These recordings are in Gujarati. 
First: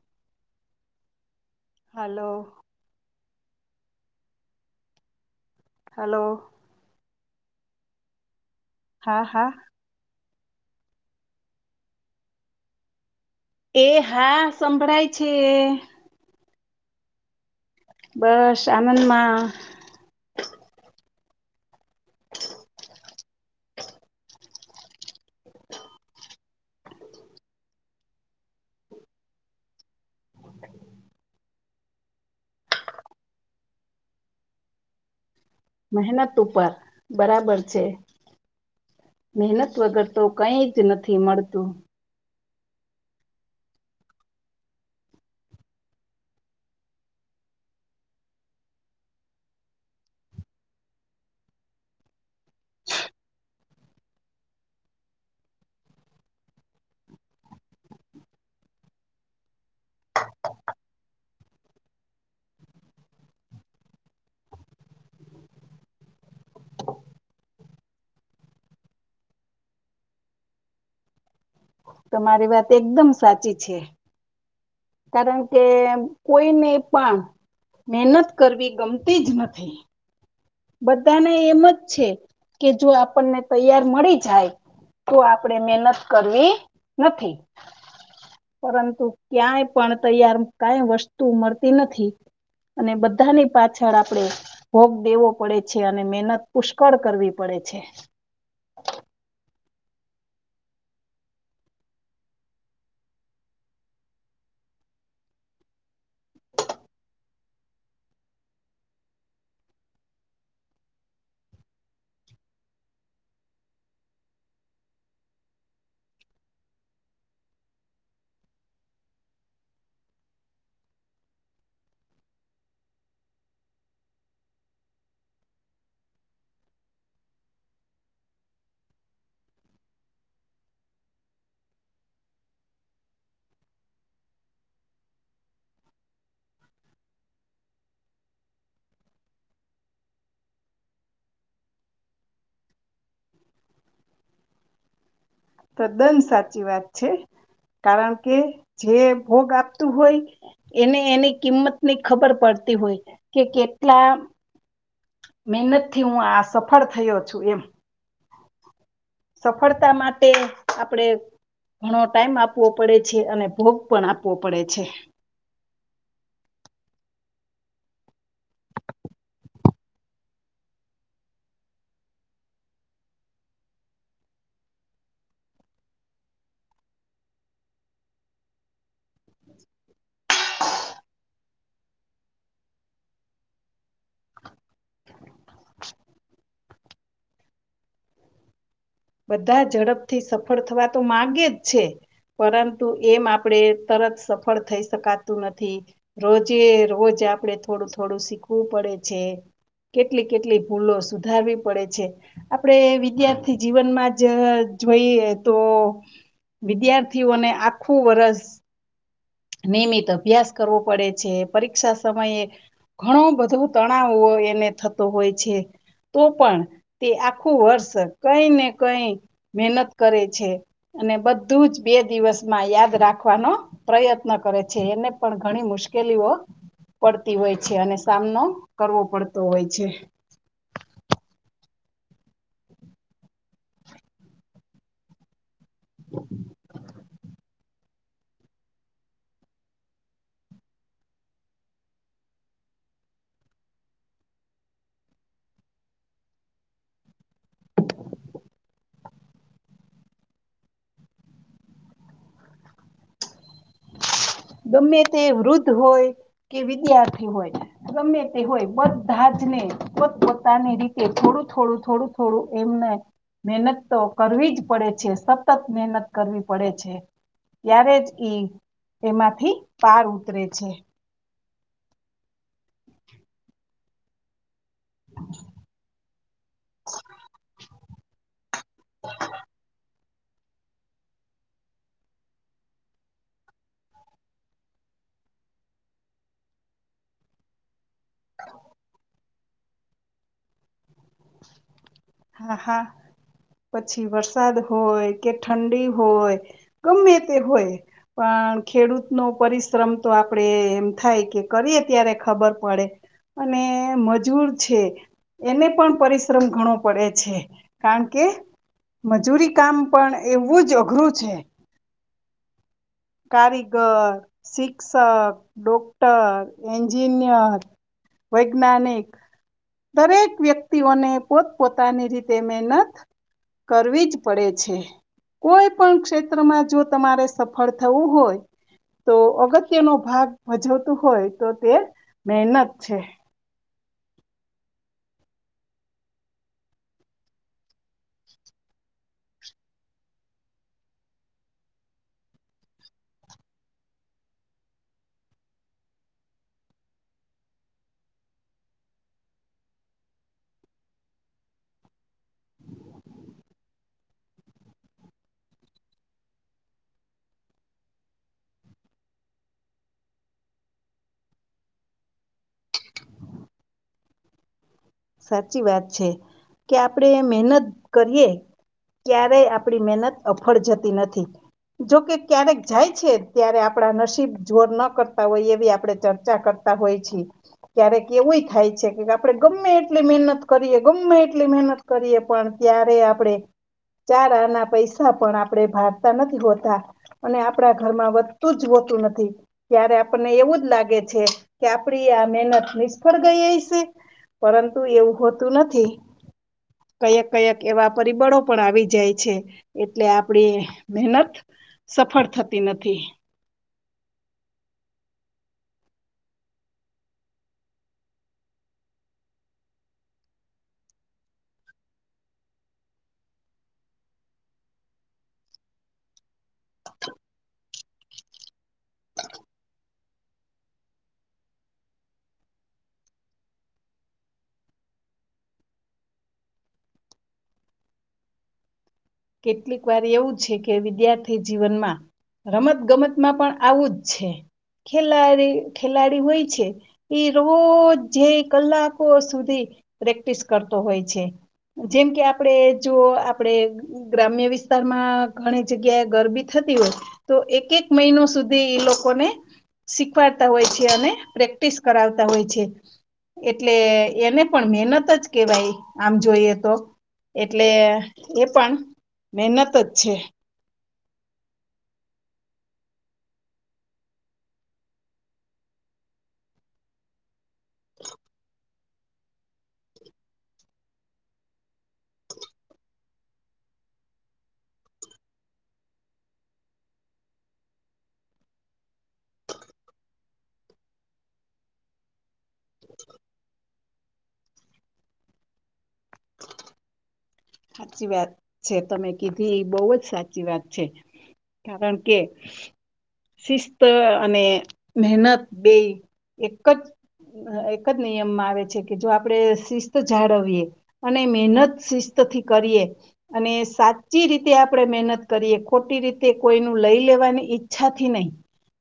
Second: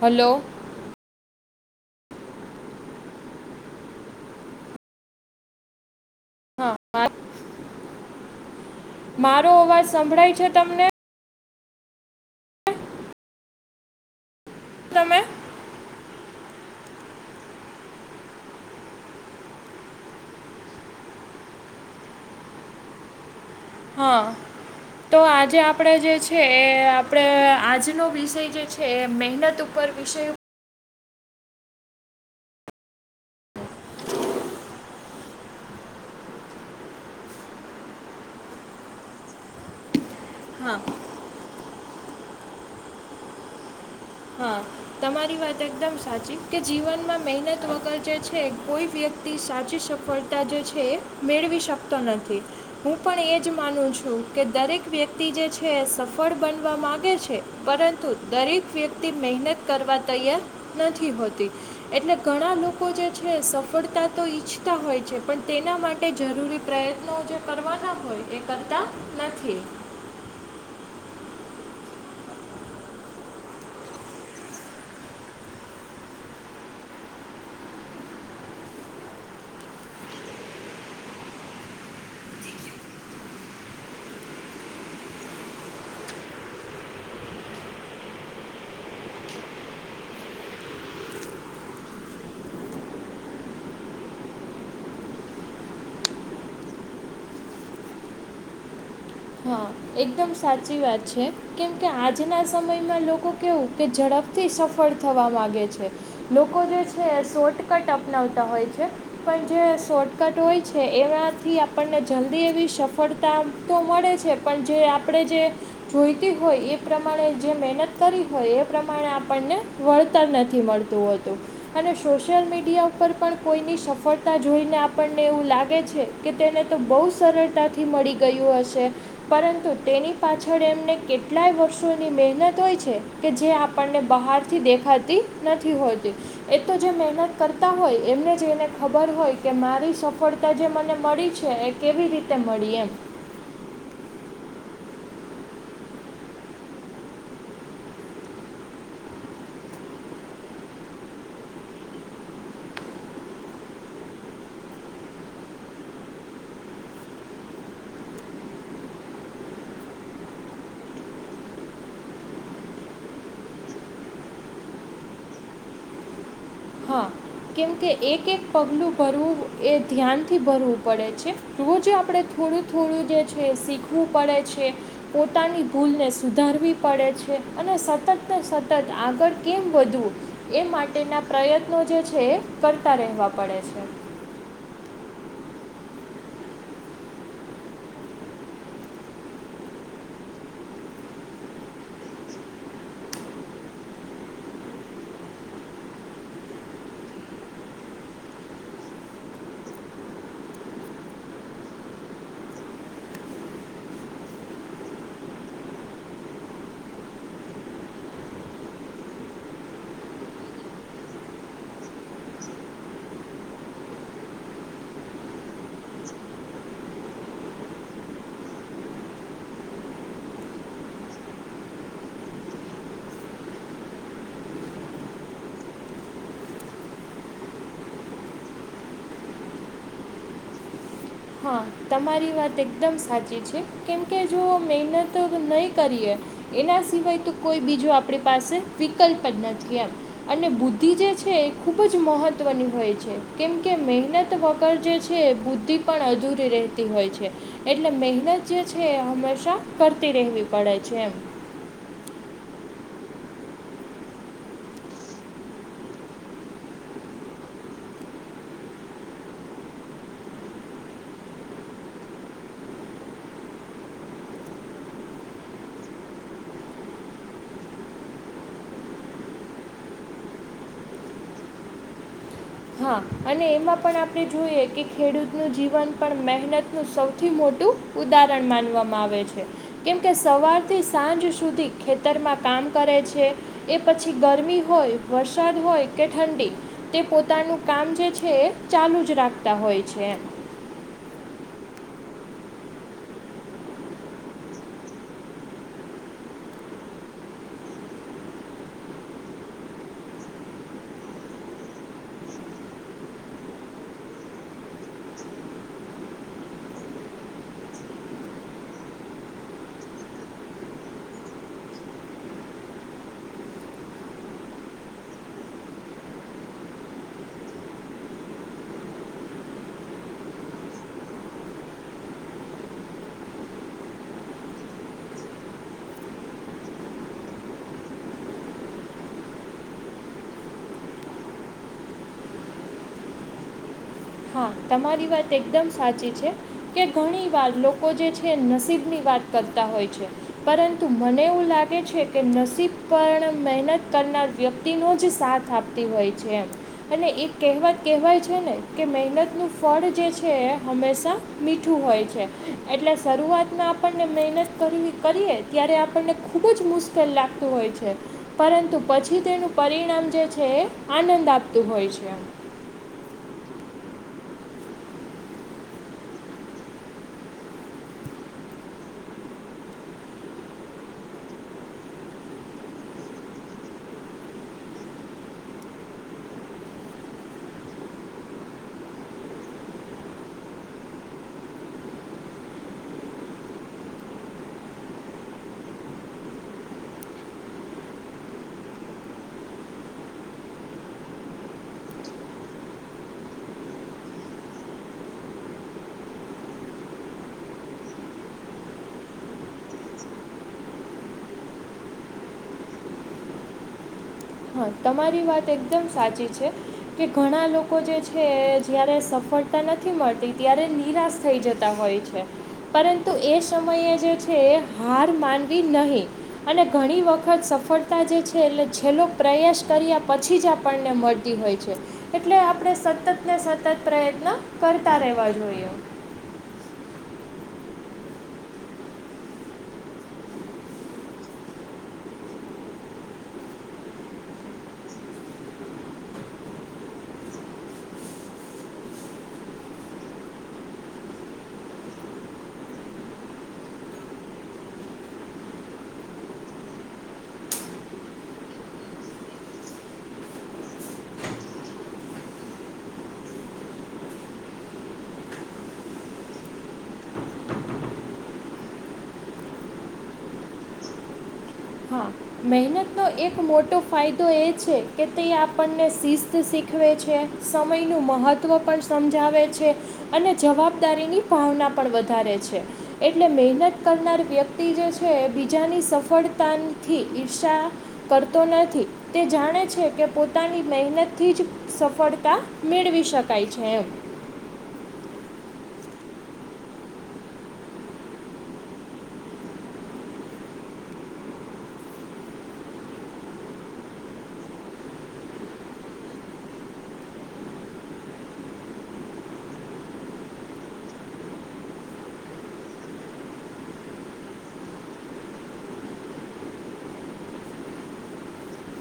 હલો હલો હલો હા મારુ હા મારો હા અવાજ સંભળાય છે તમને એ હા સંભળાય તમે છે બસ એમનમાં હા તો આજે આપણે જે છે એ આપણે આજનો વિષય છે કે મહેનત ઉપર વિષયો [inaudible] મહેનત ઉપર બરાબર છે મહેનત વગર તો કઈ જ હા નથી મળતું હા તમારી વાત એકદમ સાચી કે જીવનમાં મહેનત વગર જે છે કોઈ તી સાચી સફળતા જે છે એ મેળવી શકતો નથી હું પણ એ જ માનું છું કે દરેક વ્યક્તિ જે છે સફળ બનવા માંગે છે પરંતુ દરેક વ્યક્તિ મહેનત કરવા તૈયાર નથી હોતી એટલે ઘણા લોકો જે છે સફળતા તો ઈચ્છતા હોય છે પણ તેના માટે કે જરૂરી પ્રયત્નો જે કરવાના હોય એ કરતા નથી તમારી વાત એકદમ સાચી છે કારણ કે કોઈને પણ મહેનત કરવી ગમતી જ નથી બધાને એમ જ છે કે જો આપણને તૈયાર મળી જાય કો આપણેે મહેનત કરવી નથી પરંતુ ક્યાંય પણ તૈયાર કાઈ વસ્તુ મળતી નથી અને બધાની પાછળ આપડે ભોગ દેવો પડે છે અને મહેનત પુષ્કળ કરવી પડે છે હા એકદમ સાચી વાત છે કેમ કે આજના સમયમાં લોકો કેવું કે ઝડપથી સફળ થવા માંગે છે લોકો જે છે શોર્ટ કટ અપનાવતા હોય છે પણ જે શોર્ટકટ હોય છે એમાંથી આપણને જલ્દી એવી સફળતા તો મળે જ છે પણ જે આપણે જે જોઈતી હોય એ પ્રમાણે જે મહેનત કરી હોય એ પ્રમાણે આપણને વળતર નથી મળતું હોતું અને સોશિયલ મીડિયા ઉપર પણ કોઈની સફળતા જોઈને આપણને એવું લાગે છે કે તેને તો બહુ સરળતાથી મળી ગયું હશે પરંતુ તેની પાછળ એમને કેટલાય વર્ષોની મહેનત હોય છે. કે જે આપણને બહારથી દેખાતી નથી હોતી. એ તો જે મહેનત કરતા હોય એમને જ એને ખબર હોય કે મારી સફળતા જે મને મળી છે. કેવી રીતે મળી એમ. તદ્દન સાચી વાત છે. કારણ કે જે ભોગ આપતું હોય. એને એની કિંમત ની ખબર પડતી હોય કે કેટલા મહેનતથી હું આ સફળ થયો છું. સફળતા માટે આપડે ઘણો ટાઈમ આપવો પડે છે. અને ભોગ પણ આપવો પડે છે. હા કેમકે એક એક પગલું ભરવું એ ધ્યાનથી ભરવું પડે છે. રોજ આપણે થોડું થોડું જે છે શીખવું પડે છે. પોતાની ભૂલને સુધારવી પડે છે અને સતત ને સતત આગળ કેમ વધવું એ માટેના પ્રયત્નો જે છે એ કરતા રહેવા પડે છે. બધા ઝડપથી સફળ થવા તો માગે જ છે. પરંતુ એમ આપણેે તરત સફળ થઈ શકાતું નથી. રોજે રોજ આપડે થોડું થોડું શીખવું પડે છે. કેટલી કેટલી ભૂલો સુધારવી પડે છે આપડે વિદ્યાર્થી -જીવનમાં જ જોઈએ એ તો વિદ્યાર્થીઓને આખું વર્ષ નિયમિત અભ્યાસ કરવો પડે છે. પરીક્ષા સમયે ઘણો બધો તણાવ હોય એને થતો હોય છે. તો પણ તે આખું વર્ષ કઈ ને કઈ મહેનત કરે છે. અને બધું જ બે દિવસમાં યાદ રાખવાનો પ્રયત્ન કરે છે એને પણ ઘણી મુશ્કેલીઓ પડતી હોય છે અને સામનો કરવો પડતો હોય છે. હા તમારી વાત એકદમ સાચી છે. કેમકે જો મહેનત નહી- કરીએ એના સિવાય તો કોઈ બીજું આપણી પાસે વિકલ્પ જ નથી એમ. અને બુદ્ધિ જે છે એ ખૂબ જ મહત્વની હોય છે કેમ કે મહેનત વગર જે છે બુદ્ધિ પણ અધૂરી રહેતી હોય છે. એટલે મહેનત જે છે એ હંમેશા કરતી રહેવી પડે છે એમ. ગમે તે વૃદ્ધ હોય કે વિદ્યાર્થી હોય. ગમે તે હોય બધા જને પોતપોતાની રીતે થોડું થોડું થોડું થોડું એમને મહેનત તો કરવી જ પડે છે સતત મહેનત કરવી પડે છે. ત્યારેજ તેમાંથી પાર ઉતરે છે. હા અને એમાં પણ આપણે જોઈએ કે ખેડૂત ન જીવન પણ મહેનત નું સૌથી મોટું ઉદાહરણ માનવામાં આવે છે. કેમ કે સવારથી સાંજ સુધી ખેતરમાં કામ કરે છે. એ પછી ગરમી હોય વરસાદ હોય કે ઠંડી તે પોતે પોતાનું કામ જે છે એ ચાલુ જ રાખતા હોય છે. હા હા પછી વરસાદ હોય કે ઠંડી હોય કમે તે હોય. પણ ખેડૂત નો પરિશ્રમ તો આપડે એમ થાય કે કરીએ ત્યારે ખબર પડે. અને મજૂર છે. એને પણ પરિશ્રમ ઘણો- પડે છે કારણ કે મજૂરી કામ પણ એવું જ અઘરું છે કારીગર શિક્ષક ડોક્ટર એન્જિનિય વૈજ્ઞાનિક દરેક વ્યક્તિઓને પોતપ પોોતાની રીતે મહેનત. કરવી જ પડે છે કોઈ પણ ક્ષેત્રમાં જો તમારે સફળ થવું હોય તો અગત્ય નો ભાગ ભજવતું હોય તો તે મહેનત છે હા તમારી વાત એકદમ સાચી છે કે ઘણી વાર લોકો જે છે નસીબની વાત કરતા હોય છે પરંતુ મને એવું લાગે છે કે નસીબ પણ મહેનત કરનાર વ્યક્તિનો જ સાથ આપે તી હોય છે એમ અને એક કહેવાત કહેવાય છે ને કે મહેનતનું ફળ જે છે એ હંમેશાં મીઠું હોય છે, એટલે શરૂઆતના આપણને મહેનત કરવી કરીએ ત્યારે આપણને ખૂબ જ મુશ્કેલ લાગતું હોય છે. પરંતુ પછી તેનું પરિણામ જે છે એ આનંદ આપતું હોય છે. સાચી વાત છે, કે આપડે મહેનત કરીએ ક્યારેય આપણી મહેનત અફળ જતી નથી. જોકે ક્યારેક જાય છે ત્યારે આપણા નસીબ જોર ન કરતા હોય એવી આપડે ચર્ચા કરતા હોય છે, ક્યારે કે એવું થાય છે કે આપડણે ગમે એટલી મહેનત કરીએ ગમેમે એટલી મહેનત કરીએ પણ ત્યારે આપડણે ચારા ના પૈસા પણ આપણે ભડતા નથી હોતા. અને આપણા ઘરમાં વધતું જ હોતું નથી. ત્યારે આપણને એવું જ લાગે છે કે આપડી આ મહેનત નિષ્ફળ ગઈ હ છે. પરંતુ એવું હોતું નથી. કઈક કયક એવા પરિબળો પણ આવી જાય છે. એટલે આપડી મહેનત સફળ થતી નથી. હા તમારી વાત એકદમ સાચી છે. કે ઘણા લોકો જે છે. જયારે સફળતા નથી મળતી ત્યારે નિરાશા થઈ જતા હોય છે. પરંતુ એ સમયે જે છે. હાર માનવી નહી. અને ઘણી વખત સફળતા જે છે. એટલે છેલ્લો પ્રયાસ કર્યા પછી જ આપણને મળતી હોય છે. એટલે આપણે સતત ને સતત પ્રયત્ન કરતા રહેેવા જોઈએ. કેટલીક વાર એવું છે. કે વિદ્યાર્થી જીવનમાં રમત ગમતમાં પણ આવું જ છે, ખેલાડી ખેલાડી હોય છે. એ રોજ કલાકો સુધી, પ્રેક્ટિસ કરતો હોય છે. જેમ કે આપડે જો આપડે ગ્રામ્ય વિસ્તારમાં ઘણી જગ્યાએ ગરબી થતી હોય તો એક એક મહિનો સુધી એ લોકોને શીખવાડતા હોય છે અને પ્રેક્ટિસ કરાવતા હોય છે. એટલે એને પણ મહેનત જ કેવાય, આમ જોઈએ તો એટલે એ પણ, મહેનત જ છે. હા મહેનતનો એક મોટો ફાયદો એ છે કે તે આપણને શિસ્ત શીખવે છે. સમયનું મહત્ત્વ પણ સમજાવે છે અને જવાબદારીની ભાવના પણ વધારે છે. એટલે મહેનત કરનાર વ્યક્તિ જે છે બીજાની સફળતા થી ઈર્ષા કરતો નથી તે જાણે છે કે પોતાની મહેનતથી જ સફળતા મેળવી શકાય છે, એમ સાચી વાત છે, તમે કીધી એ બહુ જ સાચી વાત છે. કારણ કે, શિસ્ત અને મહેનત બે એક જ એક જ નિયમમાં આવે છે કે જો આપડે શિસ્ત જાળવીએ અને મહેનત શિસ્તથી કરીએ અને સાચી રીતે આપણે મહેનત કરીએ ખોટી રીતે કોઈનું લઈ લેવાની ઈચ્છાથી નહીં.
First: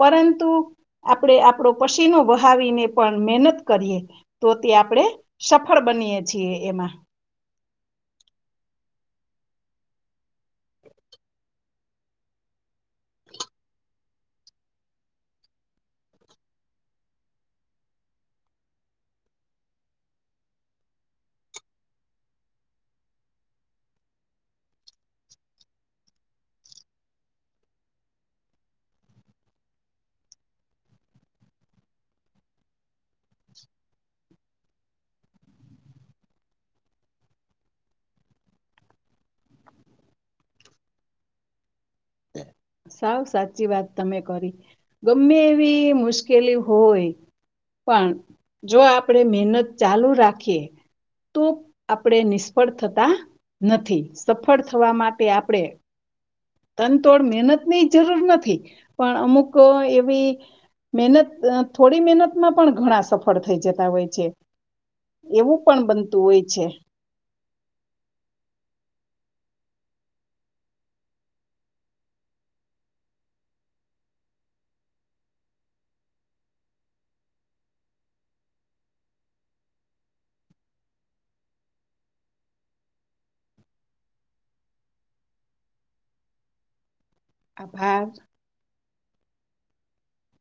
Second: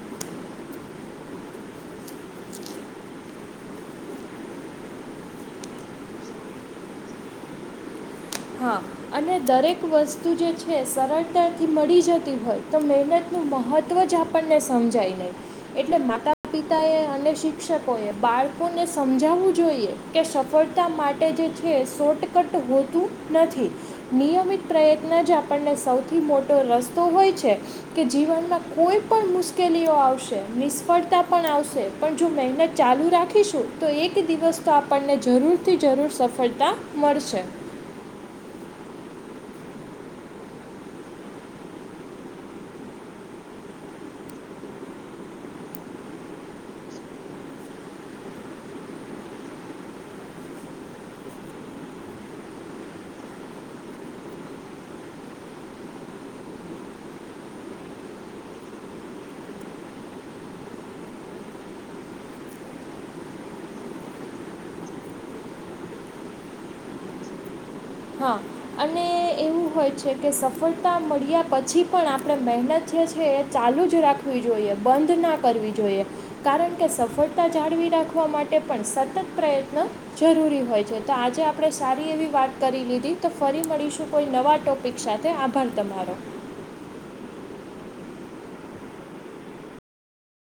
પરંતુ આપણેે આપણો પસીનો બહાવીને પણ મહેનત કરીએ. તો તે આપણે સફળ બનીએ છીએ એમાં. હા અને દરેક વસ્તુ જે છે. સરળતાથી મળી જતી હોય તો મહેનતનું મહત્ત્વ જ આપણને સમજાય નહી. એટલે માતા પિતા એ અને શિક્ષકો એ બાળકોને સમજાવવું જોઈએ. કે સફળતા માટે જે છે. શોર્ટકટ હોતું નથી. નિયમિત પ્રયત્ન જ આપણને સૌથી મોટો રસ્તો હોય છે. કે જીવનમાં કોઈ પણ મુશ્કેલીઓ આવશે નિષ્ફળતા પણ આવશે. પણ જો મહેનત ચાલુ રાખીશું તો એક દિવસ તો આપણને જરૂરથી જરૂર સફળતા મળશે. સાવ સાચી વાત તમે કરી ગમે એવી મુશ્કેલી હોય પણ જો આપણેે મહેનત ચાલુ રાખીએ તો આપણેે નિષ્ફળ થતા નથી. સફળ થવા માટે આપણે તનતોડ મહેનત ની જરૂર નથી પણ અમુક એવી મહેનત થોડી મહેનતમાં પણ ઘણા સફળ થઈ જતા હોય છે. એવું પણ બનતું હોય છે. હા અને એવું હોય છે. કે સફળતા મળ્યા પછી પણ આપણે મહેનત જે છે. એ ચાલુ જ રાખવી જોઈએ બંધ ના કરવી જોઈએ. કારણ કે સફળતા જાળવી રાખવા માટે પણ સતત પ્રયત્ન જરૂરી હોય છે તો આજે આપણે સારી એવી વાત કરી લીધી તો ફરી મળીશું કોઈ નવા ટૉપિક સાથે આભાર તમારો. આભાર